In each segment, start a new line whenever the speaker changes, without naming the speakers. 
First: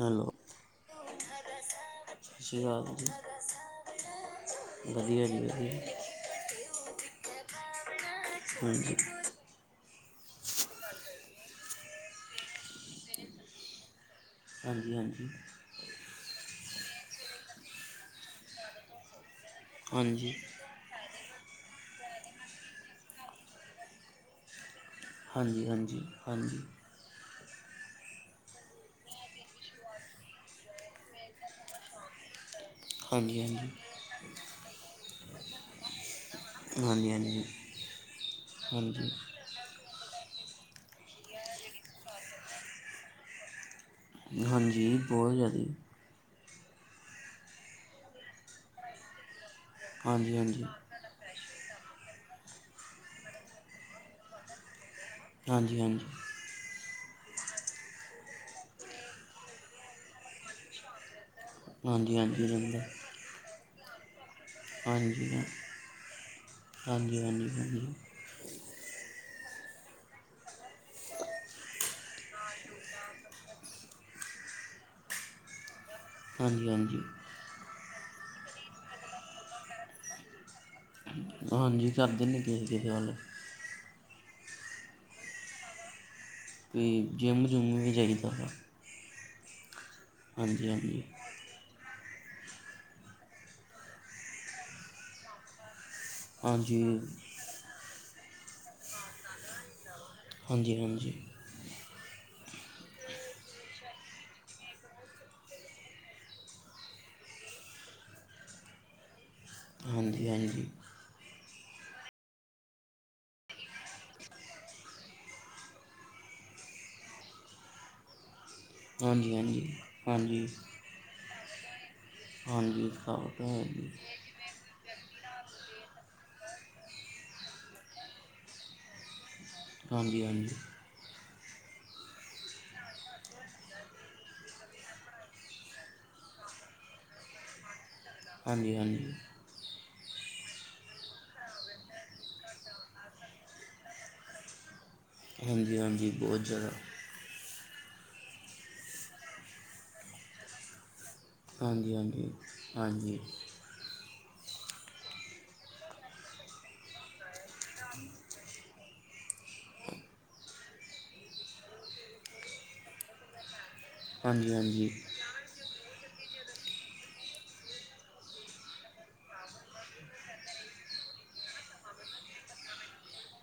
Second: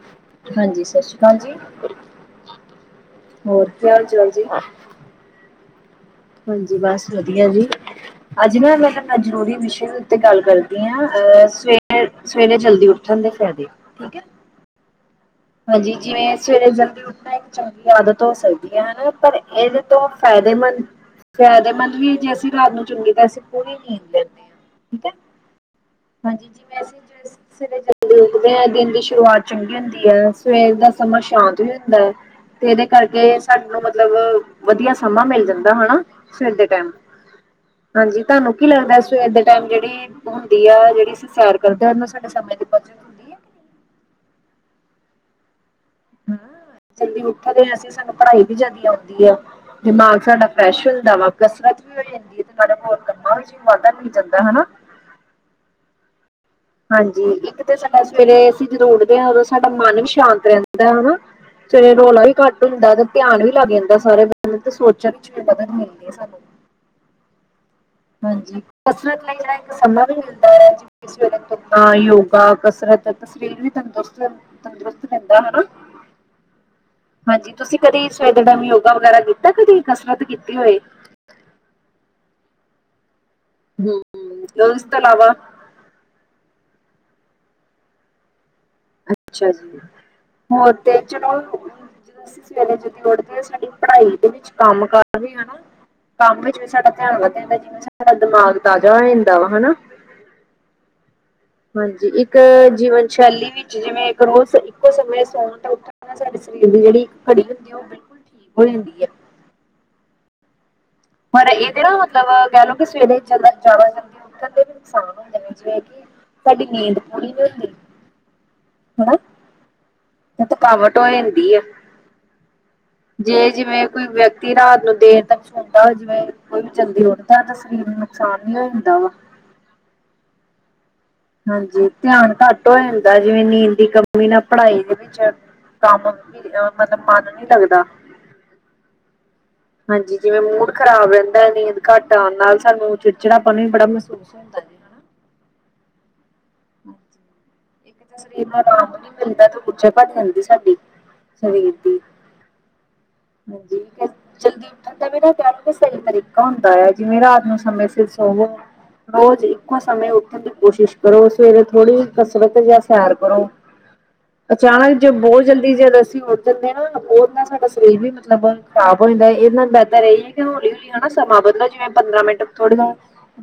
Hello
ਹਾਂਜੀ, ਸਤਿ ਸ੍ਰੀ ਅਕਾਲ ਜੀ।
ਸਤਿ ਸ਼੍ਰੀ ਅਕਾਲ।
ਹੋਰ ਕੀ ਹਾਲ ਚਾਲ ਜੀ?
ਵਧੀਆ ਜੀ ਵਦੀਆ।
ਹਾਂਜੀ, ਬਸ ਵਧੀਆ ਜੀ ਅੱਜ ਨਾ
ਵਧੀਆ ਹਾਂਜੀ
ਮੈਂ ਜ਼ਰੂਰੀ ਵਿਸ਼ੇ ਉੱਤੇ ਗੱਲ ਕਰਦੀ ਹਾਂ, ਅਹ ਸਵੇਰੇ ਸਵੇਰੇ ਜਲਦੀ ਉੱਠਣ ਦੇ ਫਾਇਦੇ, ਠੀਕ ਹੈ।
ਹਾਂਜੀ, ਹਾਂਜੀ।
ਹਾਂਜੀ, ਜਿਵੇਂ ਸਵੇਰੇ ਜਲਦੀ ਉੱਠਣਾ ਇੱਕ ਚੰਗੀ ਆਦਤ ਹੋ ਸਕਦੀ ਹੈ ਨਾ ਪਰ ਇਹਦੇ ਤੋਂ
ਹਾਂਜੀ
ਫਾਇਦੇਮੰਦ ਫਾਇਦੇਮੰਦ ਵੀ ਜੇ ਅਸੀਂ ਰਾਤ ਨੂੰ [unintelligible] ਚੰਗੇਏ ਤਾਂ ਅਸੀਂ ਪੂਣੀ ਨੀਂਦ ਲੈਂਦੇ। ਠੀ
ਹਾਂਜੀ ਹਾਂਜੀ
ਹਾਂਜੀ ਜ ਮ [unintelligible] [unintelligible] ਉਠਦਿਆਂ ਦਿਨ ਦੀ ਸ਼ੁਰੂਆਤ ਚੰਗੀ ਹੁੰਦੀ ਹੈ ਸਵੇਰ ਦਾ ਸਮਾਂ ਸ਼ਾਂਤ ਵੀ ਹੁੰਦਾ ਹੈ। ਤੇ ਇਹਦੇ ਕਰਕੇ
ਹਾਂਜੀ ਹਾਂਜੀ
ਸਾਨੂੰ ਮਤਲਬ ਵਧੀਆ ਸਮਾਂ ਮਿਲ ਜਾਂਦਾ ਹਨਾ। ਸਵੇਰ ਦੇ ਟੈਮ
ਹਾਂਜੀ ਹਾਂਜੀ
ਹਾਂਜੀ, ਤੁਹਾਨੂੰ ਕੀ ਲੱਗਦਾ?
ਹਾਂਜੀ
ਸਵੇਰ ਦੇ ਟੈਮ ਜਿਹੜੀ ਹੁੰਦੀ ਆ ਜਿਹੜੀ ਅਸੀਂ ਸੈਰ ਕਰਦੇ ਹਾਂ ਉਹਨਾਂ ਨੂੰ ਸਾਡੇ ਸਮੇਂ ਦੀ ਹੁੰਦੀ ਹੈ।
ਹਾਂਜੀ, [unintelligible] ਬਹੁਤ ਜ਼ਿਆਦਾ।
ਹ ਜਲਦੀ ਉਠਦੇ ਐਸੀਂ ਸਾਨੂੰ ਪੜ੍ਹਾਈ ਵੀ ਜਿਆਦਾ ਆਉਂਦੀ ਆ। ਦਿਮਾਗ
ਹਾਂਜੀ
ਸਾਡਾ
ਹਾਂਜੀ
ਫਰੈਸ਼ ਹੋਂਦਾ ਵਾ ਕਸਰਤ ਵੀ ਹੋ ਜਾਂਦੀ ਹੈ ਤੇ ਸਾਡੇ ਕੋੋਲ ਕੰਮਾਂ ਵਿੱਚ ਵਾਧਾ ਨ ਜਾਂਦਾ ਹਨਾ
ਹਾਂਜੀ, ਹਾਂਜੀ।
ਹਾਂਜੀ, ਇੱਕ ਤੇ ਸਾਡਾ ਸਵੇਰੇ ਅਸੀਂ ਜਦੋਂ ਉੱਠਦੇ ਹਾਂ ਉਦੋਂ ਸਾਡਾ ਮਨ ਵੀ ਸ਼ਾਂਤ ਰਹਿੰਦਾ ਹਨਾ। ਸਵੇਰੇ
ਹਾਂਜੀ
ਰੌਲਾ ਵੀ
ਹਾਂਜੀ
ਘੱਟ
ਰਹਿੰਦਾ
ਹੁੰਦਾ ਤੇ ਧਿਆਨ ਵੀ ਲੱਗ ਜਾਂਦਾ ਸਾਰੇ ਬ [unintelligible] ਤੇ ਸੋਚਣ ਵਿੱਚ
ਹਾਂਜੀ
ਵੀ
ਹਾਂਜੀ
ਮਦਦ ਮਿਲਦੀ ਹੈ ਸਾਨੂੰ।
ਹਾਂਜੀ, ਹਾਂਜੀ, ਹਾਂਜੀ਼।
ਹਾਂਜੀ, ਕਸਰਤ ਲਈ ਇੱਕ ਸਮਾਂ ਵੀ ਮਿਲਦਾ ਹੈ। ਸਵੇਰੇ ਤੁਰਨਾ, ਯੋਗਾ, ਕਸਰਤ, ਸਰੀਰ ਵੀ ਤੰਦਰੁਸਤ ਤੰਦਰੁਸਤ ਰਹਿੰਦਾ ਹਨਾ।
ਹਾਂਜੀ-ਹਾਂਜੀ।
ਹਾਂਜੀ ਤੁਸੀਂ ਕਦੇ ਸਵੇਰ ਦੇ ਟਾਈਮ ਯੋਗਾ ਵਗੈਰਾ ਕੀਤਾ ਕਦੇ ਕਸਰਤ ਕੀਤੀ ਹੋਏ?
ਹਾਂਜੀ ਕਰਦੇ ਨੇ ਕਿਸੇ-ਕਿਸੇ ਨਾਲ।
ਹੂੰ-ਹੂੰ ਇਸ ਤੋ ਲਾਵਾ
ਹੂਂ ਜਿੰਮ-ਜੁੰਮ ਵੀ ਜਾਇਦਾ ਵਾ।
ਅੱਛਾ ਜੀ,
ਹਾਂਜੀ
ਹੋਰ
ਹਾਂਜੀ
ਤੇ ਚਲੋ ਜਦੋਂ ਅਸੀਂ ਸਵੇਰੇ ਜਲਦੀ ਉੱਠਦੇ ਆ ਸਾਡੀ ਪੜ੍ਹਾਈ ਦੇ ਵਿੱਚ ਕੰਮ ਕਰਦੇ ਹਨਾ ਕੰਮ ਵਿੱਚ ਵੀ
ਹਾਂਜੀ ਹਾਂਜੀ
ਸਾਡਾ ਧਿਆਨ ਵੱਧ ਜਾਂਦਾ ਜਿਵੇਂ ਸਾਡਾ ਦਿਮਾਗ ਤਾਜ਼ਾ ਹੋ ਜਾਂਦਾ ਵਾ ਹਨਾ।
ਹਾਂਜੀ-ਹਾਂਜੀ।
ਹਾਂਜੀ ਇੱਕ ਜੀਵਨ ਸ਼ੈਲੀ ਵਿੱਚ ਜਿਵੇਂ ਇੱਕ ਰੋਜ਼ ਇੱਕੋ ਸਮੇਂ ਸੌਣ ਸਾਡੇ ਸਰੀਰ ਦੀ ਜਿਹੜੀ, ਘੜੀ ਹੁੰਦੀ ਹੈ ਉਹ ਬਿਲਕੁਲ ਠੀਕ ਹੋ ਜਾਂਦੀ ਹੈ।
ਹਾਂਜੀ-ਹਾਂਜੀ।
ਪਰ ਇਹਦੇ ਨਾ ਮਤਲਬ ਕਹਿ ਲਓ ਕਿ ਸਵੇਰੇ ਜ਼ਿਆਦਾ ਜਲਦੀ ਉਠਣ ਦੇ ਵੀ ਨੁਕਸਾਨ ਹੁੰਦੇ ਨੇ ਜਿਵੇਂ ਕਿ ਸਾਡੀ ਨੀਂਦ ਪੂਰੀ ਨਹੀ ਹੁੰਦੀ। ਹਨਾ
ਹਾਂਜੀ-ਹਾਂਜੀ।
ਥਕਾਵਟ ਹੋ ਜਾਂਦੀ ਹੈ।
ਹਾਂਜੀ। ਥਕਾਵਟ
ਜੇ
ਹੈ
ਜਿਵੇਂ
ਜੀ
ਕੋਈ ਵਿਅਕਤੀ ਰਾਤ ਨੂੰ ਦੇਰ ਤੱਕ ਸੌਦਾ ਜਿਵੇਂ ਕੋਈ ਵੀ ਜਲਦੀ ਉੱਠਦਾ ਤਾਂ ਸਰੀਰ ਨੂੰ ਨੁਕਸਾਨ ਨੀ ਹੋ ਜਾਂਦਾ ਵਾ।
ਹਾਂਜੀ-ਹਾਂਜੀ।
ਹਾਂਜੀ ਧਿਆਨ ਘੱਟ ਹੋ ਜਾਂਦਾ ਜਿਵੇਂ ਨੀਂਦ ਦੀ ਕਮੀ ਨਾ ਪੜ੍ਹਾਈ ਦੇ ਵਿੱਚ ਕੰਮ ਵੀ ਮਤਲਬ ਮਨ ਨੀ ਲੱਗਦਾ।
ਹਾਂਜੀ-ਹਾਂਜੀ।
ਹਾਂਜੀ ਜਿਵੇਂ ਮੂਡ ਖ਼ਰਾਬ ਰਹਿੰਦਾ ਹੈ ਨੀਂਦ ਘੱਟ ਆਉਣ ਨਾਲ ਸਾਨੂੰ ਚਿੜਚਿੜਾ ਪਨ ਵੀ ਬੜਾ ਮਹਿਸੂਸ ਹੁੰਦਾ। ਹਨਾ
ਹਾਂਜੀ-ਹਾਂਜੀ ਬਹੁਤ ਜ਼ਿਆਦਾ।
ਇੱਕ ਸਰੀਰ ਨੂੰ ਆਰਾਮ ਨੀ ਮਿਲਦਾ ਤੇ ਗੁਛੇ ਭੱਟ ਜਾਂਦੀ ਸਾਡੀ। ਸਰੀਰ ਦੀ
ਹਾਂਜੀ-ਹਾਂਜੀ, ਹਾਂਜੀ।
ਹਾਂਜੀ [unintelligible] ਜਲਦੀ ਉੱਠਣ ਦਾ ਵੀ ਨਾਂ ਕੋਈ ਸਹੀ ਤਰੀਕਾ ਹੁੰਦਾ ਹੈ ਜਿਵੇਂ ਰਾਤ ਨੂੰ ਸਮੇਂ ਸਿਰ ਸੋਵੋ। ਹੋਰ ਜੀ ਇੱਕੋ ਸਮੇਂ ਉੱਠਣ ਦੀ ਕੋਸ਼ਿਸ਼ ਕਰੋ ਸਵੇਰੇ ਥੋੜ੍ਹੀ ਕਸਰਤ ਜਾਂ ਸੈਰ ਕਰੋ।
ਹਾਂਜੀ ਹਾਂਜੀ
ਅਚਾਨਕ ਜੋ ਬਹੁਤ ਜਲਦੀ ਜਦ ਅਸੀਂ ਉੱਠਦੇ ਹਾਂ ਨਾ ਉਹਦੇ ਨਾਲ ਸਾਡਾ ਸਰੀਰ ਵੀ ਮਤਲਬ ਖਰਾਬ ਹੋ ਜਾਂਦਾ ਇਹਦੇ ਨਾਲ ਬਿਹਤਰ ਇਹ ਹੀ ਕਿ ਹੌਲੀ-ਹੌਲੀ ਹਨਾ ਸਮਾਂ ਬਦਲੋ ਜਿਵੇਂ ਪੰਦਰਾਂ ਮਿੰਟ ਥੋੜਾ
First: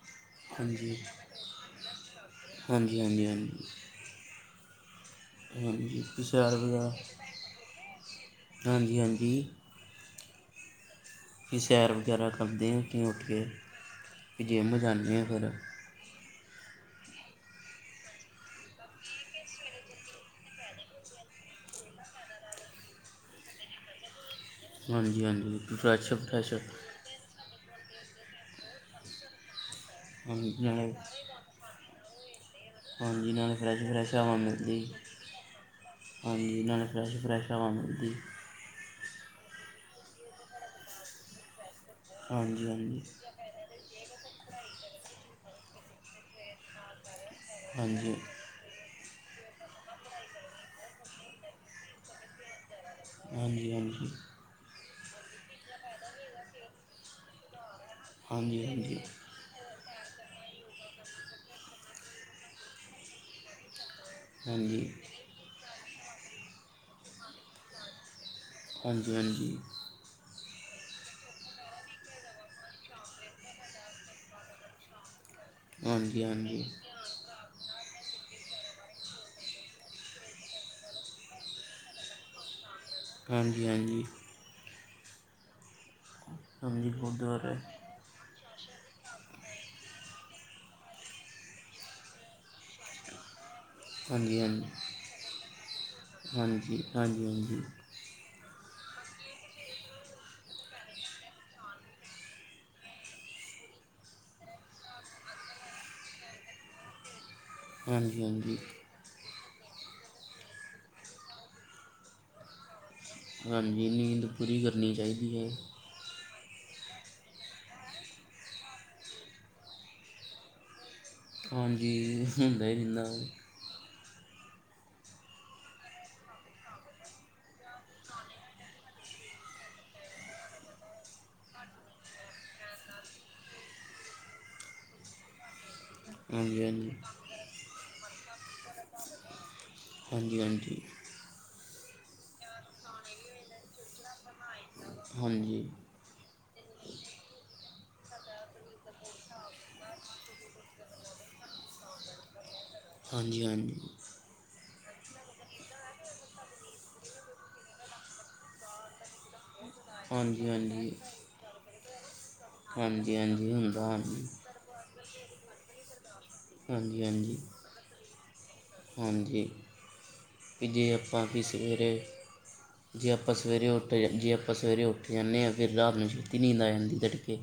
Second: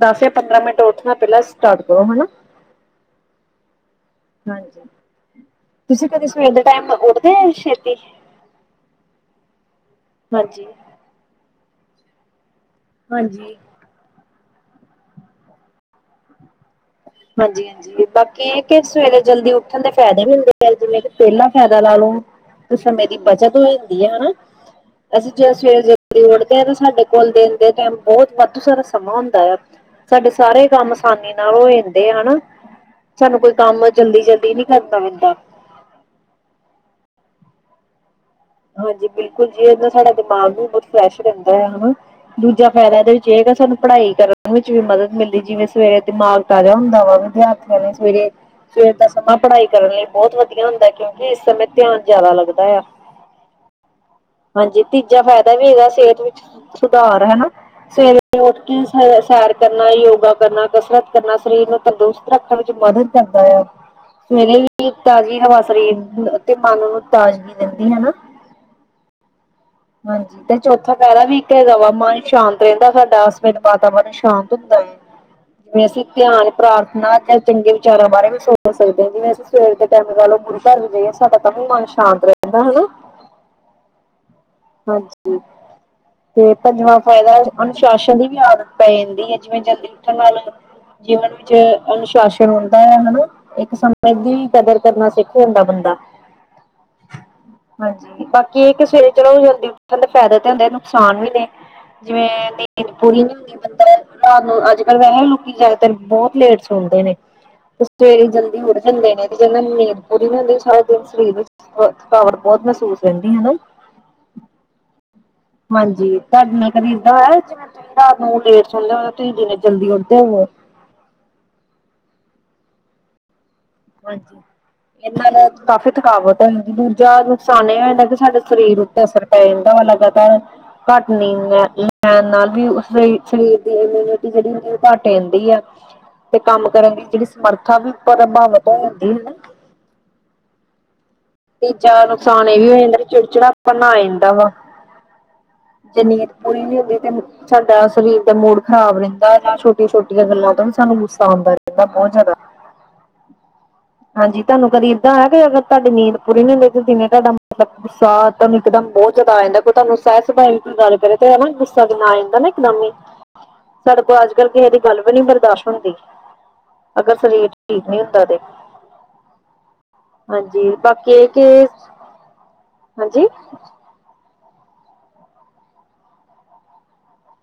ਦਸ ਜਾਂ ਪੰਦਰਾਂ ਮਿੰਟ
ਹਾਂਜੀ
ਉੱਠਣਾ ਪਹਿਲਾਂ ਸਟਾਰਟ ਕਰੋ ਹਨਾ।
ਹਾਂਜੀ ਹਾਂਜੀ ਹਾਂਜੀ।
ਹਾਂਜੀ,
ਹਾਂਜੀ
ਤੁਸੀਂ
ਕਿ
ਕਦੇ ਸਵੇਰ
ਸੈਰ
ਦੇ ਟਾਇਮ ਉੱਠਦੇ ਹੋ ਛੇਤੀ?
ਹਾਂਜੀ-ਹਾਂਜੀ।
ਹਾਂਜੀ।
ਕਿ ਸੈਰ ਵਗੈਰਾ ਕਰਦੇ ਆ ਛੇਤੀ ਉੱਠ ਕੇ,
ਹਾਂਜੀ
ਫੇਰ ਜਿੰਮ ਜਾਂਦੇ ਹਾਂ ਫੇਰ।
ਹਾਂਜੀ-ਹਾਂਜੀ ਬਾਕੀ ਇਹ ਕਿ ਸਵੇਰੇ ਜਲਦੀ ਉੱਠਣ ਦੇ ਫਾਇਦੇ ਵੀ ਹੁੰਦੇ ਆ ਜਿਵੇਂ ਕਿ ਪਹਿਲਾ ਫਾਇਦਾ ਲਾ ਲਓ ਸਮੇ ਦੀ ਬੱਚਤ ਹੋ ਜਾਂਦੀ ਹੈ ਹਨਾ,
ਹਾਂਜੀ
ਅਸੀਂ ਜਦੋਂ
ਹਾਂਜੀ
ਸਵੇਰੇ
ਫਰੈਸ਼
ਜਲਦੀ
ਫਰੈਸ਼
ਉੱਠਦੇ ਹਾਂ ਤਾਂ ਸਾਡੇ ਕੋਲ ਦੇਣ ਦੇ ਟਾਈਮ ਬਹੁਤ ਵਾਧੂ ਸਾਰਾ ਸਮਾਂ ਹੁੰਦਾ ਆ, ਸਾਡੇ
ਹਾਂਜੀ
ਸਾਰੇ ਕੰਮ
ਨਾਲੇ
ਆਸਾਨੀ ਨਾਲ ਹੋ ਜਾਂਦੇ ਹਨਾ,
ਹਾਂਜੀ
ਸਾਨੂੰ ਕੋਈ
ਨਾਲੇ ਫਰੈਸ਼
ਕੰਮ
ਫਰੈਸ਼ ਹਵਾ
ਜਲਦੀ-ਜਲਦੀ ਨੀ
ਮਿਲਦੀ
ਕਰਨਾ ਪੈਂਦਾ।
ਹਾਂਜੀ ਨਾਲੇ ਫਰੈਸ਼-ਫਰੈਸ਼ ਹਵਾ ਮਿਲਦੀ।
ਹਾਂਜੀ ਬਿਲਕੁਲ ਜੀ ਇਦਾਂ ਸਾਡਾ ਦਿਮਾਗ ਵੀ ਬਹੁਤ ਫਰੈਸ਼ ਰਹਿੰਦਾ ਆ ਹਨਾ।
ਹਾਂਜੀ
ਦੂਜਾ ਫਾਇਦਾ
ਹਾਂਜੀ
ਇਹਦੇ ਵਿੱਚ ਇਹ ਹੇਗਾ ਸਾਨੂੰ ਪੜ੍ਹਾਈ ਕਰਨ ਵਿੱਚ ਵੀ ਮਦਦ ਮਿਲਦੀ ਜਿਵੇਂ ਸਵੇਰੇ ਦਿਮਾਗ ਤਾਜ਼ਾ ਹੁੰਦਾ ਵਾ ਵਿਦਿਆਰਥੀਆਂ ਨੇ
ਹਾਂਜੀ
ਸਵੇਰੇ ਸਵੇਰ ਦਾ ਸਮਾਂ ਪੜ੍ਹਾਈ ਕਰਨ ਲਈ ਬਹੁਤ ਵਧੀਆ ਹੁੰਦਾ ਕਿਉਂਕਿ ਇਸ ਸਮੇਂ ਧਿਆਨ ਜ਼ਿਆਦਾ ਲੱਗਦਾ ਆ।
ਹਾਂਜੀ ਹਾਂਜੀ।
ਹਾਂਜੀ ਤੀਜਾ ਫਾਇਦਾ ਵੀ ਇਹਦਾ ਸਿਹਤ ਵਿੱਚ ਸੁਧਾਰ ਹਨਾ? ਸਵੇਰੇ ਉੱਠ
ਹਾਂਜੀ
ਕੇ
ਹਾਂਜੀ
[unintelligible] ਸਾਰ ਕਰਨਾ ਯੋਗਾ ਕਰਨਾ ਕਸਰਤ ਕਰਨਾ ਸਰੀਰ ਨੂੰ ਤੰਦਰੁਸਤ ਰੱਖਣ ਵਿੱਚ ਮਦਦ ਕਰਦਾ ਆ। ਸਵੇਰੇ ਵੀ
ਹਾਂਜੀ
ਤਾਜ਼ੀ ਹਵਾ ਸਰੀਰ ਅਤੇ ਮਨ ਨੂੰ ਤਾਜ਼ਗੀ ਦਿੰਦੀ ਹਨਾ?
ਹਾਂਜੀ ਹਾਂਜੀ।
ਹਾਂਜੀ। ਤੇ ਚੌਥਾ ਫਾਇਦਾ ਵੀ ਇੱਕ ਹੈਗਾ ਵਾ ਮਨ ਸ਼ਾਂਤ ਰਹਿੰਦਾ ਸਾਡਾ ਸਵੇਰੇ ਵਾਤਾਵਰਨ ਸ਼ਾਂਤ ਹੁੰਦਾ ਹੈ। ਵੈਸੇ
ਹਾਂਜੀ
ਧਿਆਨ
ਹਾਂਜੀ
ਪ੍ਰਾਰਥਨਾ ਚੰਗੇ ਵਿਚਾਰਾਂ ਬਾਰੇ ਵੀ ਸੁਚ ਸਕਦੇ ਹਾਂ ਜਿਵੇਂ ਅਸੀਂ ਸਵੇਰ ਦੇ ਟਾਈਮ ਨਾਲੋਂ ਗੁਰੂ ਘਰ ਵੀ ਜਾਈਏ ਸਾਡਾ ਤਾਂ ਵੀ ਮਨ ਸ਼ਾਂਤ ਰਹੇ [unintelligible] ਕਿਦਾ ਹਨਾਂ
ਹਾਂਜੀ ਹਾਂਜੀ।
ਹਾਂਜੀ ਤੇ
ਹਾਂਜੀ
ਪੰਜਵਾਂ ਫਾਇਦਾ
ਗੁਰਦੁਆਰਾ ਹੈ।
ਪ੍ਰਸ਼ਾਸਨ ਦੀ ਵੀ, ਆਦਤ ਪੈ ਜਾਂਦੀ ਹੈ ਜਿਵੇਂ ਜਲਦੀ ਉੱਠਣ, ਵ ਜੀਵਨ ਵਿੱਚ, ਅਨੁਸ਼ਾਸਨ ਹੁੰਦਾ ਹੈ, ਹਨਾ ਇੱਕ ਸਮੇਂ
ਹਾਂਜੀ
ਦੀ,
ਹਾਂਜੀ
ਕਦਰ ਕਰਨਾ ਸਿੱਖੋ ਉਹ ਹੁੰਦਾ, ਬੰਦਾ
ਹਾਂਜੀ, ਹਾਂਜੀ ਹਾਂਜੀ
ਕੀ, ਕਿ ਸਵੇਰੇ ਚਲੋ ਜਲਦੀ ਉੱਠਣ ਦੇ ਫਾਇਦਾ ਤੇ ਹੁੰਦੇ, ਨੁਕਸਾਨ ਵੀ ਨੇ ਜਿਵੇਂ, ਨੀਂਦ ਪੂਰੀ ਨੀ ਹੁੰ [unintelligible] ਰਾਤ ਨੂੰ ਅੱਜ ਕੱਲ੍ਹ ਵੈਸੇ ਲੋਕ ਜ਼ਿਆਦਾਤਰ ਬਹੁਤ ਲੇਟ ਸੋੰਦੇ ਨੇ।
ਹਾਂਜੀ
ਸਵੇਰੇ ਜਲਦੀ
ਹਾਂਜੀ
ਜਾਂਦੇ ਨੇ ਇਹਦੇ ਕਹਿੰਦੇ ਨੀਂਦ ਪੂਰੀ ਨੀ ਹੁੰਦੀ ਸਾਰਾ ਦਿਨ ਸਰੀਰ ਵਿੱਚ ਥਕਾਵਟ ਬਹੁਤ ਮਹਿਸੂਸ ਰਹਿੰਦੀ ਹੈ ਨਾ
ਹਾਂਜੀ ਨੀਂਦ ਪੂਰੀ ਕਰਨੀ ਚਾਹੀਦੀ ਹੈ।
ਹਾਂਜੀ ਤੁਹਾਡੇ ਨਾਲ ਕਦੇ ਏਦਾ ਹੋਇਆ ਜਿਵੇਂ ਤੁਸੀਂ ਰਾਤ ਨੂੰ ਲੇਟ ਸੋੰਦੇ ਹੋ ਤੁਸੀਂ ਜਨੇ ਜਲਦੀ ਉੱਠਦੇ ਹੋਵੋ?
ਹਾਂਜੀ ਹੁੰਦਾ ਹੀ [unintelligible]
ਹਾਂਜੀ। ਇਹ ਨਾਲ ਕਾਫ਼ੀ ਥਕਾਵਟ ਹੈ ਦੂਜਾ ਨੁਕਸਾਨ ਇਹ ਹੈਗਾ ਕਿ ਸਾਡੇ ਸਰੀਰ ਉੱਤੇ ਅਸਰ ਰਹਿੰਦਾ ਵਾ ਲਗਾਤਾਰ ਘੱਟ ਨਹੀਂ ਲੈ ਲੈਣ ਨਾਲ ਵੀ ਉਸ ਸਰੀਰ ਦੀ ਇਮਿਊਨਿਟੀ ਜਿਹੜੀ ਹੁੰਦੀ ਉਹ ਘੱਟ ਜਾਂਦੀ ਆ। ਤੇ
ਹਾਂਜੀ
ਕੰਮ
ਹਾਂਜੀ
ਕਰਨ ਦੀ ਜਿਹੜੀ ਸਮਰੱਥਾ ਵੀ ਪ੍ਰਭਾਵਿਤ ਹੋ ਜਾਂਦੀ ਹੈ ਨਾ।
ਹਾਂਜੀ ਹਾਂਜੀ।
ਤੇ, ਜ਼ਿਆਦਾ ਨੁਕਸਾਨ ਇਹ ਵੀ ਹੋ ਜਾਂਦਾ, ਚਿੜਚਿੜਾ ਪਨ ਆ ਜਾਂਦਾ, ਵਾ।
ਹਾਂਜੀ
ਜੇ, ਨੀਦ ਪੂਰੀ ਨੀ ਹੁੰਦੀ, ਤੇੈਨੂੰ ਸਾਡਾ ਸਰੀਰ ਦਾ, ਮੂਡ ਖ਼ਰਾਬ ਰਹਿੰਦਾ ਛੋਟੀਆਂ ਛੋਟੀਆਂ ਗੱਲਾਂ ਤੋਂ ਵੀ ਸਾਨੂੰ ਗੁੱਸਾ ਆਉਦਾ ਰਹਿੰਦਾ, ਬਹੁਤ ਜ਼ਿਆਦਾ [unintelligible] [unintelligible]
ਹਾਂਜੀ ਹਾਂਜੀ,
ਹਾਂਜੀ, ਤੁਹਾਨੂੰ ਕਦੀ ਏਦਾਂ ਹੋਇਆ ਕਿ, ਅਗਰ ਤੁਹਾਡੀ ਨੀਂਦ ਕੁੜੀ ਨੇ ਬੁਢੀ ਨੇ ਏਡਾ ਕੰਮ ਮਤਲਬ ਗੁਸਾ, ਇੱਕ ਦਮ ਬਹੁਤ ਜ਼ਿਆਦਾ ਆ ਜਾਂਦਾ, ਕੋਈ ਤੁਹਾਨੂੰ ਸਹਿਜ
ਹਾਂਜੀ
ਸੁਭਾਏ ਦੀ ਕੋਈ
ਹਾਂਜੀ
ਗੱਲ, ਕਰੇ ਤੇ ਨਾ, ਗੁੱਸਾ ਕਿਨਾ ਆ ਜਾਂਦਾ ਨਾ ਇੱਕਦਮ ਹੀ,
ਹਾਂਜੀ ਹਾਂਜੀ ਹੁੰਦਾ
ਸਾਡੇ ਕੋਲ
ਹਾਂਜੀ
ਅੱਜ ਕੱਲ, ਕਿਸੇ ਦੇ ਗਲ ਵੀ ਬਰਦਾਸ਼ਤ ਨਈ ਹੁੰਦੀ
ਹਾਂਜੀ
ਅਗਰ
ਹਾਂਜੀ
ਸਰੀਰ ਠੀਕ ਨਹੀਂ ਹੁੰਦਾ, ਤੇ
ਹਾਂਜੀ ਤੇ,
ਹਾਂਜੀ
ਜੇ
ਬਾਕੀ
ਆਪਾਂ
ਇਹ
ਵੀ
ਕਿ
ਸਵੇਰੇ, ਜੇ
ਹਾਂਜੀ
ਆਪਾਂ ਸਵੇਰੇ, ਉੱਠ ਉ ਜੇ, ਆਪਾਂ ਸਵੇਰੇ ਉੱਠ ਜਾਂਦੇ ਹਾਂ, ਫਿਰ ਰਾਤ ਨੂੰ ਛੇਤੀ ਨੀਂਦ ਆ ਜਾਂਦੀ, ਤੜਕੇ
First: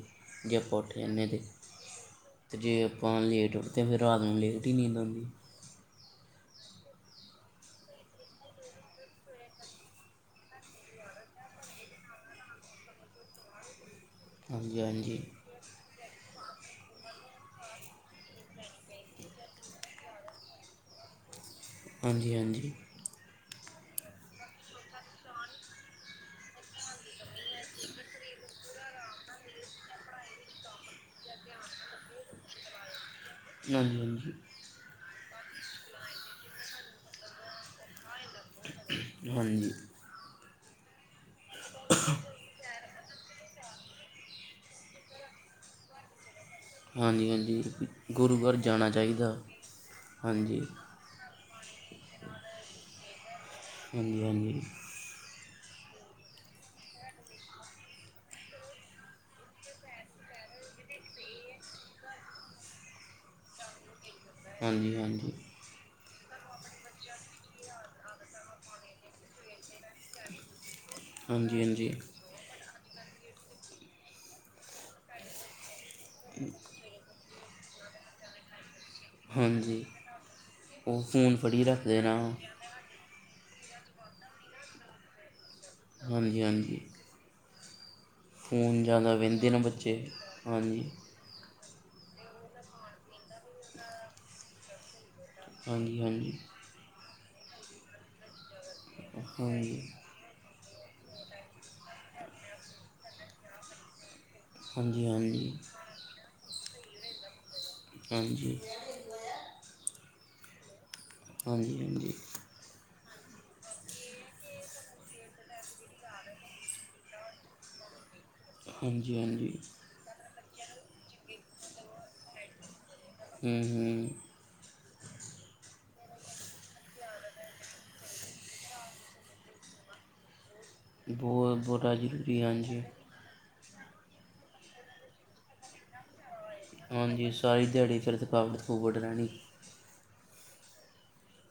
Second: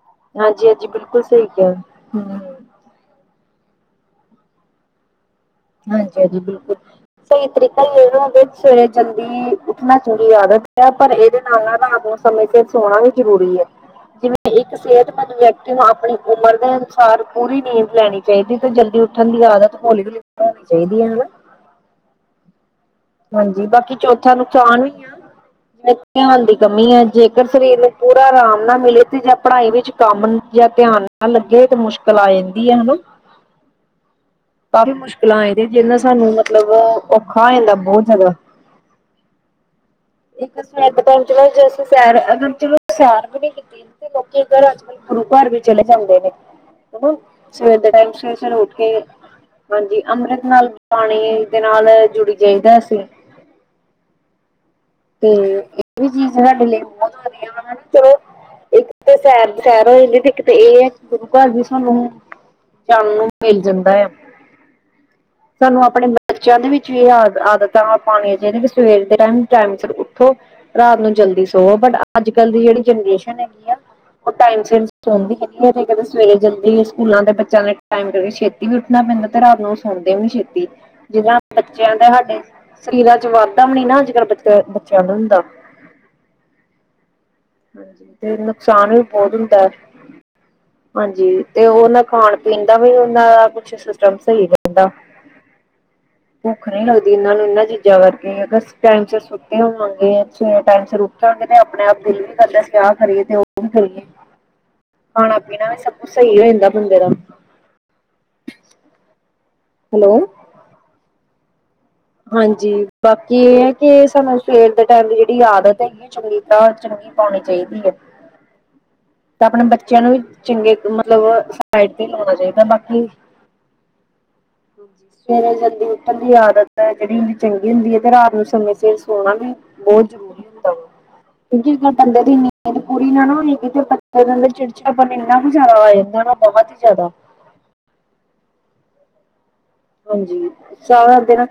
ਜੇ
ਹਾਂਜੀ
ਆਪਾਂ
ਹਾਂਜੀ
ਉੱਠ
ਬਿਲਕੁਲ
ਜਾਂਦੇ ਤਾਂ
ਸਹੀ ਕਿਹਾ, ਹ
ਅਤੇ ਜੇ, ਆਪਾਂ ਲੇਟ ਉੱਠਦੇ, ਫਿਰ ਰਾਤ ਨੂੰ ਲੇਟ ਹੀ ਨੀਂਦ, ਆਉਂਦੀ
ਹਾਂਜੀ ਹਾਂਜੀ ਬਿਲਕੁਲ, ਸਹੀ ਤਰੀਕਾ, ਸਵੇਰੇ ਜਲਦੀ ਉੱਠਣਾ ਚੰਗੀ ਆਦਤ, ਪਰ ਇਹਦੇ ਨਾਲ ਸਮੇਂ ਤੇ, ਸੋਣਾ ਵੀ ਜ਼ਰੂਰੀ ਹੈ, ਜਿਵੇਂ ਇੱਕ
ਹਾਂਜੀ
ਸਿਹਤਮੰਦ ਵਿਅਕਤੀ ਨੂੰ, ਆਪਣੀ ਉਮਰ ਦੇ ਅਨੁਸਾਰ, ਪੂਰੀ ਨੀਂਦ ਲੈਣੀ, ਫੇਰ ਤੇ ਜਲਦੀ, ਉੱਠਣ ਦੀ ਆਦਤ ਹੌਲੀ-ਹੌਲੀ ਬਣਾਣੀ ਚਾਹੀਦੀ ਆ ਹਨਾ
ਹਾਂਜੀ-ਹਾਂਜੀ।
ਹਾਂਜੀ, ਬਾਕੀ ਚੌਥਾ ਨੁਕਸਾਨ ਵੀ, ਆ ਜਿਵੇਂ ਧਿਆਨ ਦੀ ਕਮੀ ਆ, ਜੇਕਰ ਸਰੀਰ ਨੂੰ ਪੂਰਾ ਰਾਮ ਨਾਲ ਮਿਲੇ, ਤੇ ਜਾਂ ਪੜ੍ਹਾਈ ਵਿੱਚ ਕੰਮ ਚ, ਧਿਆਨ ਨਾ ਲੱਗੇ ਤੇ ਮੁਸ਼ਕਿਲ ਆ ਜਾਂਦੀ ਆ, ਹਨਾ
ਹਾਂਜੀ-ਹਾਂਜੀ।
ਕਾਫ਼ੀ ਮੁਸ਼ਕਿਲਾਂ ਆ ਜਾਦੀਆਂ, ਜਿਹਦੇ ਨਾਲ ਸਾਨੂੰ ਮਤਲਬ ਔਖਾ ਹੋ ਜਾਦਾ ਵਾ, ਬੋਹ ਜ਼ਿਆਦਾ
ਹਾਂਜੀ।
ਇੱਕ ਤਾਂ ਸਵੇਰ ਦੇ ਟਾਈਮ ਚਲੋ ਜਸਟ ਸੈਰ [inaudible] ਸੈਰ ਵੀ ਨੀ ਕੀਤੀ, ਤੇ ਲੋਕੀ ਗੁਰੂਘਰ ਵੀ ਚਲੇ ਜਾਂਦੇ ਨੇ। ਮਮਾਂ,
ਹਾਂਜੀ ਹਾਂਜੀ
ਸਵੇਰ ਦੇ ਟਾਈਮ,
ਗੁਰੂ
ਸਵੇਰੇ-ਸਵੇਰੇ
ਘਰ
ਉੱਠ ਕੇ
ਜਾਣਾ ਚਾਹੀਦਾ
ਹਾਂਜੀ, ਅੰਮ੍ਰਿਤ
ਹਾਂਜੀ
ਨਾਲ ਪਾਣੀ ਦੇ ਨਾਲ ਜੁੜ ਜਾਈਦਾ ਅਸੀਂ
ਹਾਂਜੀ-ਹਾਂਜੀ।
ਤੇ ਇਹ ਵੀ ਚੀਜ਼ ਸਾਡੇ ਲਈ ਬਹੁਤ ਵਧੀਆ ਵਾ ਹਨਾ, ਚਲੋ ਇੱਕ ਤੇ ਸੈਰ-ਸੈਰ ਹੋ ਜਾਂਦੀ, ਤੇ ਇੱਕ ਇਹ ਆ ਕਿ ਗੁਰੂਘਰ ਵੀ ਸਾਨੂੰ ਜਾਣ ਨੂੰ ਮਿਲ ਜਾਂਦਾ ਆ
ਹਾਂਜੀ-ਹਾਂਜੀ।
ਸਾਨੂੰ ਆਪਣੇ ਬੱਚਿਆਂ ਦੇ ਵਿੱਚ ਇਹ ਆਦ ਆਦਤਾਂ ਪਾਣੀਆਂ ਚਾਹੀਦੀਆਂ, ਕਿ ਸਵੇਰ ਦੇ ਟਾਈਮ, ਟਾਈਮ ਸਿਰ ਉਠੋ, ਰਾਤ ਨੂੰ ਜਲਦੀ ਸੋਵੋ ਬਟ
ਹਾਂਜੀ ਹਾਂਜੀ
ਅੱਜ-ਕੱਲ ਦੀ ਜਿਹੜੀ ਜਨਰੇਸ਼ਨ ਹੈਗੀ ਆ, ਉਹ ਟਾਈਮ ਸਿਰ ਸੌਂਦੀ ਨਈ ਤੇ ਕਦੇ ਸਵੇਰੇ ਜਲਦੀ, ਸਕੂਲਾਂ ਦੇ ਬੱਚਿਆਂ ਦੇ ਟਾਈਮ ਕਰਕੇ ਛੇਤੀ ਫਿਰ ਉੱਠਣਾ ਪੈਂਦਾ, ਤੇ ਰਾਤ ਨੂੰ
ਹਾਂਜੀ
ਸੌਦੇ ਵੀ ਨਈ ਛੇਤੀ,
ਉਹ ਫੋਨ
ਜਿੱੰਨਾ
ਫੜੀ
ਬੱਚਿਆਂ
ਰੱਖਦੇ
ਦੇ
ਨਾ
ਸਰੀਰਾਂ ਚ ਵਾਧਾ, ਵੀਨੀਨਾ, ਅੱਜ ਕੱਲ੍ਹ ਬੱਚ-ਬੱਚਿਆਂ ਦੇ ਹੁੰਦਾ।
ਹਾਂਜੀ-ਹਾਂਜੀ।
ਤੇ ਨੁਕਸਾਨ ਵੀ
ਜ਼ਿਆਦਾ
ਬਹੁਤ
ਵਹਿੰਦੇ
ਹੁੰਦਾ,
ਨਾ ਬੱਚੇ
ਹਾਂਜੀ ਜੀ, ਤੇ ਉਹ ਨਾ ਖਾਣ-ਪੀਣ ਦਾ ਵੀ ਉਹਨਾਂ ਦਾ ਕੁਛ ਸਿਸਟਮ ਸਹੀ ਰਹਿੰਦਾ
ਹਾਂਜੀ- ਹਾਂਜੀ।
ਭੁੱਖ ਨੀ ਲਗਦੀ ਇਹਨਾਂ ਨੂੰ ਇਹਨਾਂ ਚੀਜ਼ਾਂ ਕਰਕੇ, ਅਗਰ ਟਾਈਮ ਸਿਰ ਸੁੱਤੇ
ਹਾਂਜੀ
ਹੋਵਾਗੇ ਸਵੇਰੇ, ਟਾਈਮ ਸਿਰ ਉਠਾਗੇ, ਤੇ ਆਪਣੇ-ਆਪ ਦਿਲ ਵੀ ਕਰਦਾ, ਅਸੀਂ ਆਹ ਕਰੀਏ ਤੇ ਉਹ ਵੀ ਕਰੀਏ
ਹਾਂਜੀ ਹਾਂਜੀ
ਖਾਣਾ-ਪੀਣਾ ਵੀ, ਸਭ ਕੁਛ ਸਹੀ ਹੋ ਜਾਂਦਾ ਬੰਦੇ ਦਾ
ਹਾਂਜੀ।
ਹੈਲੋ?
ਹਾਂਜੀ-ਹਾਂਜੀ।
ਹਾਂਜੀ, ਬਾਕੀ ਇਹ ਆ ਕਿ ਸਾਨੂੰ ਸਵੇਰ ਦੇ ਟਾਈਮ, ਦੀ ਜਿਹੜੀ ਆਦਤ ਹੈਗੀ ਚੰਗੀ, ਤਾਂ ਚੰਗੀ ਪਾਉਣੀ ਚਾਹੀਦੀ ਹੈ ਤਾਂ
ਹਾਂਜੀ-ਹਾਂਜੀ।
ਆਪਣੇ ਬੱਚਿਆਂ ਨੂੰ ਵੀ ਚੰਗੇ ਮਤਲਬ ਸਾਈਡ ਤੇ ਲਾਉਣਾ ਚਾਹੀਦਾ, ਬਾਕੀ
ਹੂ-ਹੂ
ਸਵੇਰੇ ਜਲਦੀ ਉੱਠਣ ਦੀ ਆਦਤ ਜਿਹੜੀ ਹੁੰਦੀ ਚੰਗੀ ਹੁੰਦੀ ਹੈ, ਤੇ ਰਾਤ ਨੂੰ ਸਮੇਂ ਸਿਰ ਸੋਣਾ ਵੀ ਬਹੁਤ ਜ਼ਰੂਰੀ ਹੁੰ
ਬਹੁਤ
ਕਿਉਂਕਿ ਹਰ
ਬੜਾ
ਬੰਦੇ ਦੀ
ਜ਼ਰੂਰੀ
ਨੀਂਦ
ਹਾਂਜੀ
ਪੂਰੀ ਨੀਂਦ [unintelligible] ਬੱਚੇ ਦੇ ਅੰਦਰ ਚਿੜਚਿੜਪਨ ਇੰਨਾ ਕੁ ਜਿਆਦਾ ਆ ਜਾਂਦਾ ਬਹੁਤ ਹੀ ਜ਼ਿਆਦਾ।
ਹਾਂਜੀ, ਸਾਰੀ ਦਿਹਾੜੀ ਫਿਰ ਥਕਾਵਟ-ਥਕੂਵਟ ਰਹਿਣੀ
ਹਾਂਜੀ, ਸਾਰਾ ਦਿਨ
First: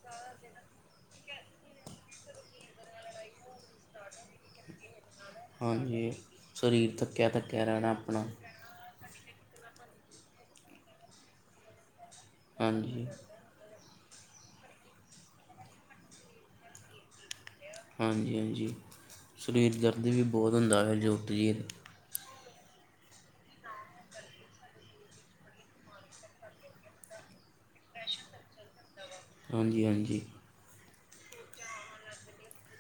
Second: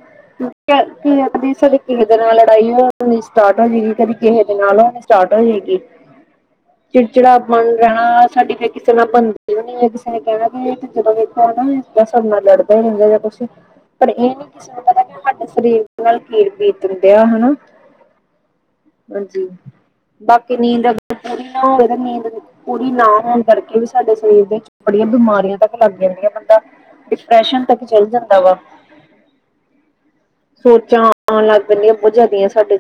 ਕਦੀ ਸਾਡੇ ਕਿਸੇ ਦੇ ਨਾਲ ਲੜਾਈ ਹੋਣੀ ਸਟਾਰਟ ਹੋ ਜੇਗੀ, ਕਦੀ ਕਿਸੇ ਦੇ ਨਾਲ ਹੋ ਸਟਾਰਟ ਹੋਜੇਗੀ
ਹਾਂਜੀ ਸਰੀਰ ਥੱਕਿਆ
ਚਿੜਚਿੜਾ
ਥੱਕਿਆ
ਪਣ
ਆਪਣਾ
ਰਹਿਣਾ ਸਾਡੀ ਕਿਸੇ ਨਾਲ ਬਣਦੀ ਵੀ ਨੀ ਕਿਸੇ ਨੇ ਕਹਿਣਾ ਕਿ ਜਦੋ ਦੇਖੋ ਹੈ ਸਾਡੇ ਨਾਲ ਲੜਦਾ ਹੀ ਰਹਿੰਦਾ
ਹਾਂਜੀ
ਕੁਛ ਪਰ ਇਹ ਨੀ ਕਿਸੇ ਨੂੰ ਪਤਾ ਕਿ ਸਾਡੇ ਸਰੀਰ ਨਾਲ ਕੀ ਬੀਤ ਦਿਆ ਹਨਾ
ਹਾਂਜੀ-ਹਾਂਜੀ,
ਹਾਂਜੀ
ਸਰੀਰ ਦਰਦ ਵੀ ਬਹੁਤ
ਬਾਕੀ
ਹੁੰਦਾ
ਨੀਂਦ
ਫਿਰ
ਅਗਰ
ਜਦੋਂ ਉਠ
ਪੂਰੀ
ਜਹੀਏ
ਨਾ ਹੋਵੇ ਨੀਂਦ ਪੂਰੀ ਨਾ ਹੋਣ ਕਰਕੇ ਵੀ ਸਾਡੇ ਸਰੀਰ ਤੇ ਬੜੀਆਂ ਬਿਮਾਰੀਆਂ ਤੱਕ ਲੱਗ ਜਾਂਦੀਆਂ, ਬੰਦਾ ਡਿਪਰੈਸ਼ਨ ਤੱਕ ਚਲ ਜਾਂਦਾ ਵਾ।
ਹਾਂਜੀ-ਹਾਂਜੀ।
ਸੋਚਾਂ ਆਉਣ ਲੱਗ ਪੈਂਦੀਆਂ ਬਹੁਤ ਜ਼ਿਆਦੀਆਂ ਸਾਡੇ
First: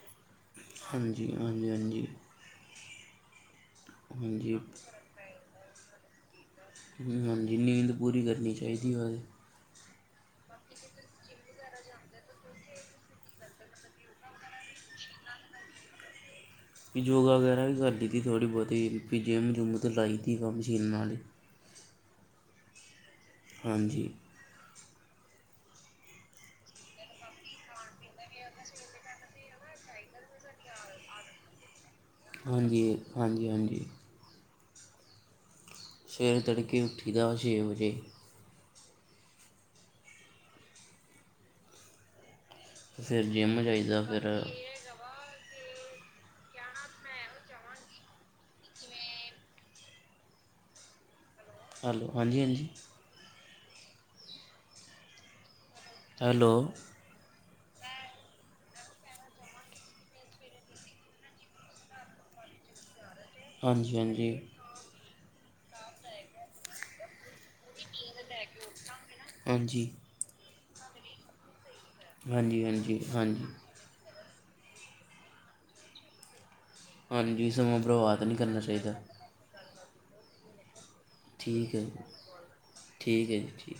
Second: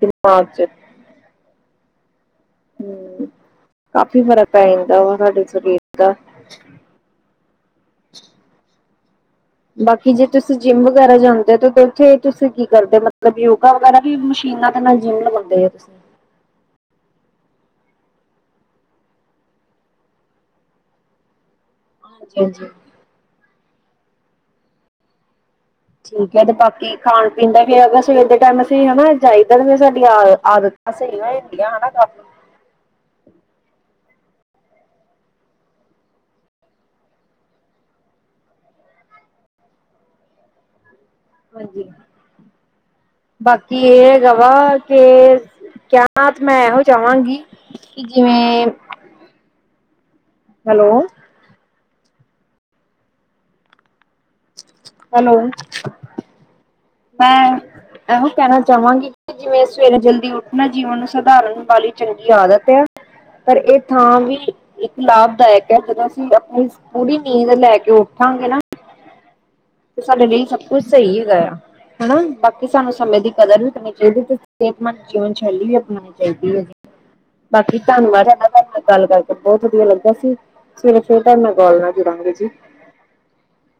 ਦਿਮਾਗ ਚ।
ਹਾਂਜੀ-ਹਾਂਜੀ ਹਾਂਜੀ।
ਹ ਕਾਫੀ ਫ਼ਰਕ
ਹਾਂਜੀ
ਪੈ, ਜਾਂਦਾ ਵ ਸਾਡੇ ਸਰੀਰ। ਦਾ
ਹਾਂਜੀ, ਨੀਂਦ ਪੂਰੀ ਕਰਨੀ ਚਾਹੀਦੀ ਹੋ।
ਬਾਕੀ ਜੇ ਤੁਸੀਂ ਜਿੰਮ ਵਗੈਰਾ ਜਾਂਦੇ ਹੋ, ਤਾਂ ਉੱਥੇ ਤੁਸੀਂ ਕੀ ਕਰਦੇ ਹੋ, ਮਤਲਬ ਯੋਗਾ ਵਗੈਰਾ। ਵੀ ਮਸ਼ੀਨਾਂ ਦੇ ਨਾਲ ਜਿਮ ਲਗਾਉਂਦੇ ਆ ਤੁਸੀਂ।
ਵੀ ਯੋਗਾ ਵਗੈਰਾ ਵੀ ਕਰ ਲਿੱਤੀ ਥੋੜ੍ਹੀ ਬਹੁਤੀ, ਜਿੰਮ ਜੁੰਮ ਲਾਈ ਤ ਕੰਮ ਮੱਸ਼ੀਨ ਨਾਲ ਵਾਲੇ।
ਹਾਂਜੀ, ਹਾਂਜੀ।
ਹਾਂਜੀ।
ਠੀਕ ਹੈ, ਤੇ ਬਾਕੀ ਖਾਣ-ਪੀਣ ਦਾ ਵੀ ਹੈਗਾ ਸਵੇਰ ਦੇ ਟਾਈਮ ਅਸੀਂ ਹਨਾ ਜਾਈਦਾ ਤੇ ਫਿਰ ਸਾਡੀ ਆ ਆਦਤ। ਅਸੀਂ ਆ ਈ ਹੂੰਦੀਆ ਹਨਾ ਕੰਮ।
ਹਾਂਜੀ, ਹਾਂਜੀ ਹਾਂਜੀ। ਸਵੇਰੇ, ਤੜਕੇ ਉੱਠੀ ਦਾ ਛੇ ਵਜੇ।
ਹਾਂਜੀ,
ਫਿਰ ਜਿੰਮ
ਬਾਕੀ
ਜਾਈਦਾ
ਏਹ
ਫਿਰ
ਹੈਗਾ ਵਾ ਕੇ ਤੇ। ਕੀਆ ਨਾਥ ਮੈਂ ਐਹੋ, ਚਾਵਾਂਗੀ ਕਿ ਜਿਵੇਂ। ਹੇਲੋ।
ਹੇਲੋ, ਹਾਂਜੀ ਹਾਂਜੀ।
ਹੈਲੋ।
ਹੈਲੋ।
ਮੈਂ ਇਹ ਕਹਿਣਾ ਚਾਹਵਾਂਗੀ। ਜਿਵੇਂ ਸਵੇਰੇ ਜਲਦੀ ਉੱਠਣਾ ਜੀਵਨ ਨੂੰ ਸੁਧਾਰਨ ਵਾਲੀ ਚੰਗੀ ਆਦਤ ਹੈ। ਪਰ ਇਹ
ਹਾਂਜੀ
ਥਾਂ
ਹਾਂਜੀ
ਵੀ। ਇੱਕ ਲਾਭਦਾਇਕ ਹੈ, ਜਦੋਂ ਅਸੀਂ ਆਪਣੀ ਪੂਰੀ ਨੀਂਦ ਲੈ ਕੇ ਉੱਠਾਂਗੇ ਨਾ।
ਹਾਂਜੀ।
ਤੇ ਸਾਡੇ ਲਈ ਸਭ ਕੁਝ ਸਹੀ ਹੈਗਾ ਆ ਹਨਾ,
ਹਾਂਜੀ
ਬਾਕੀ ਸਾਨੂੰ
ਹਾਂਜੀ
ਸਮੇਂ ਦੀ
ਹਾਂਜੀ
ਕਦਰ ਉ ਕਰਨਣੀ ਚਾਹੀਦੀ। ਕਿਸਮਤ ਯੂ ਜੀਵਨ ਸ਼ੈਲੀ ਬੇਨਾਨਾ ਚਇਦਾ ਹੈ,
ਹਾਂਜੀ
ਬਾਕੀ
ਸਮਾਂ ਬਰਬਾਦ
ਤਨਵਾਦ
ਨਹੀਂ ਕਰਨਾ ਚਾਹੀਦਾ
ਨਾਲ ਗੱਲ ਕਰ। ਬਹੁਤ ਵਧੀਆ ਲੱਗਾ ਸੀ, ਸਵੇਰੇ ਫੇਰ ਤਾ ਮੈਂ
ਠੀਕ ਹੈ
ਕੋਲ ਨਾਲ
ਜੀ,
ਜੁੜਾਂਗੇ ਜੀ।
ਠੀਕ ਹੈ, ਜੀ ਠੀਕ।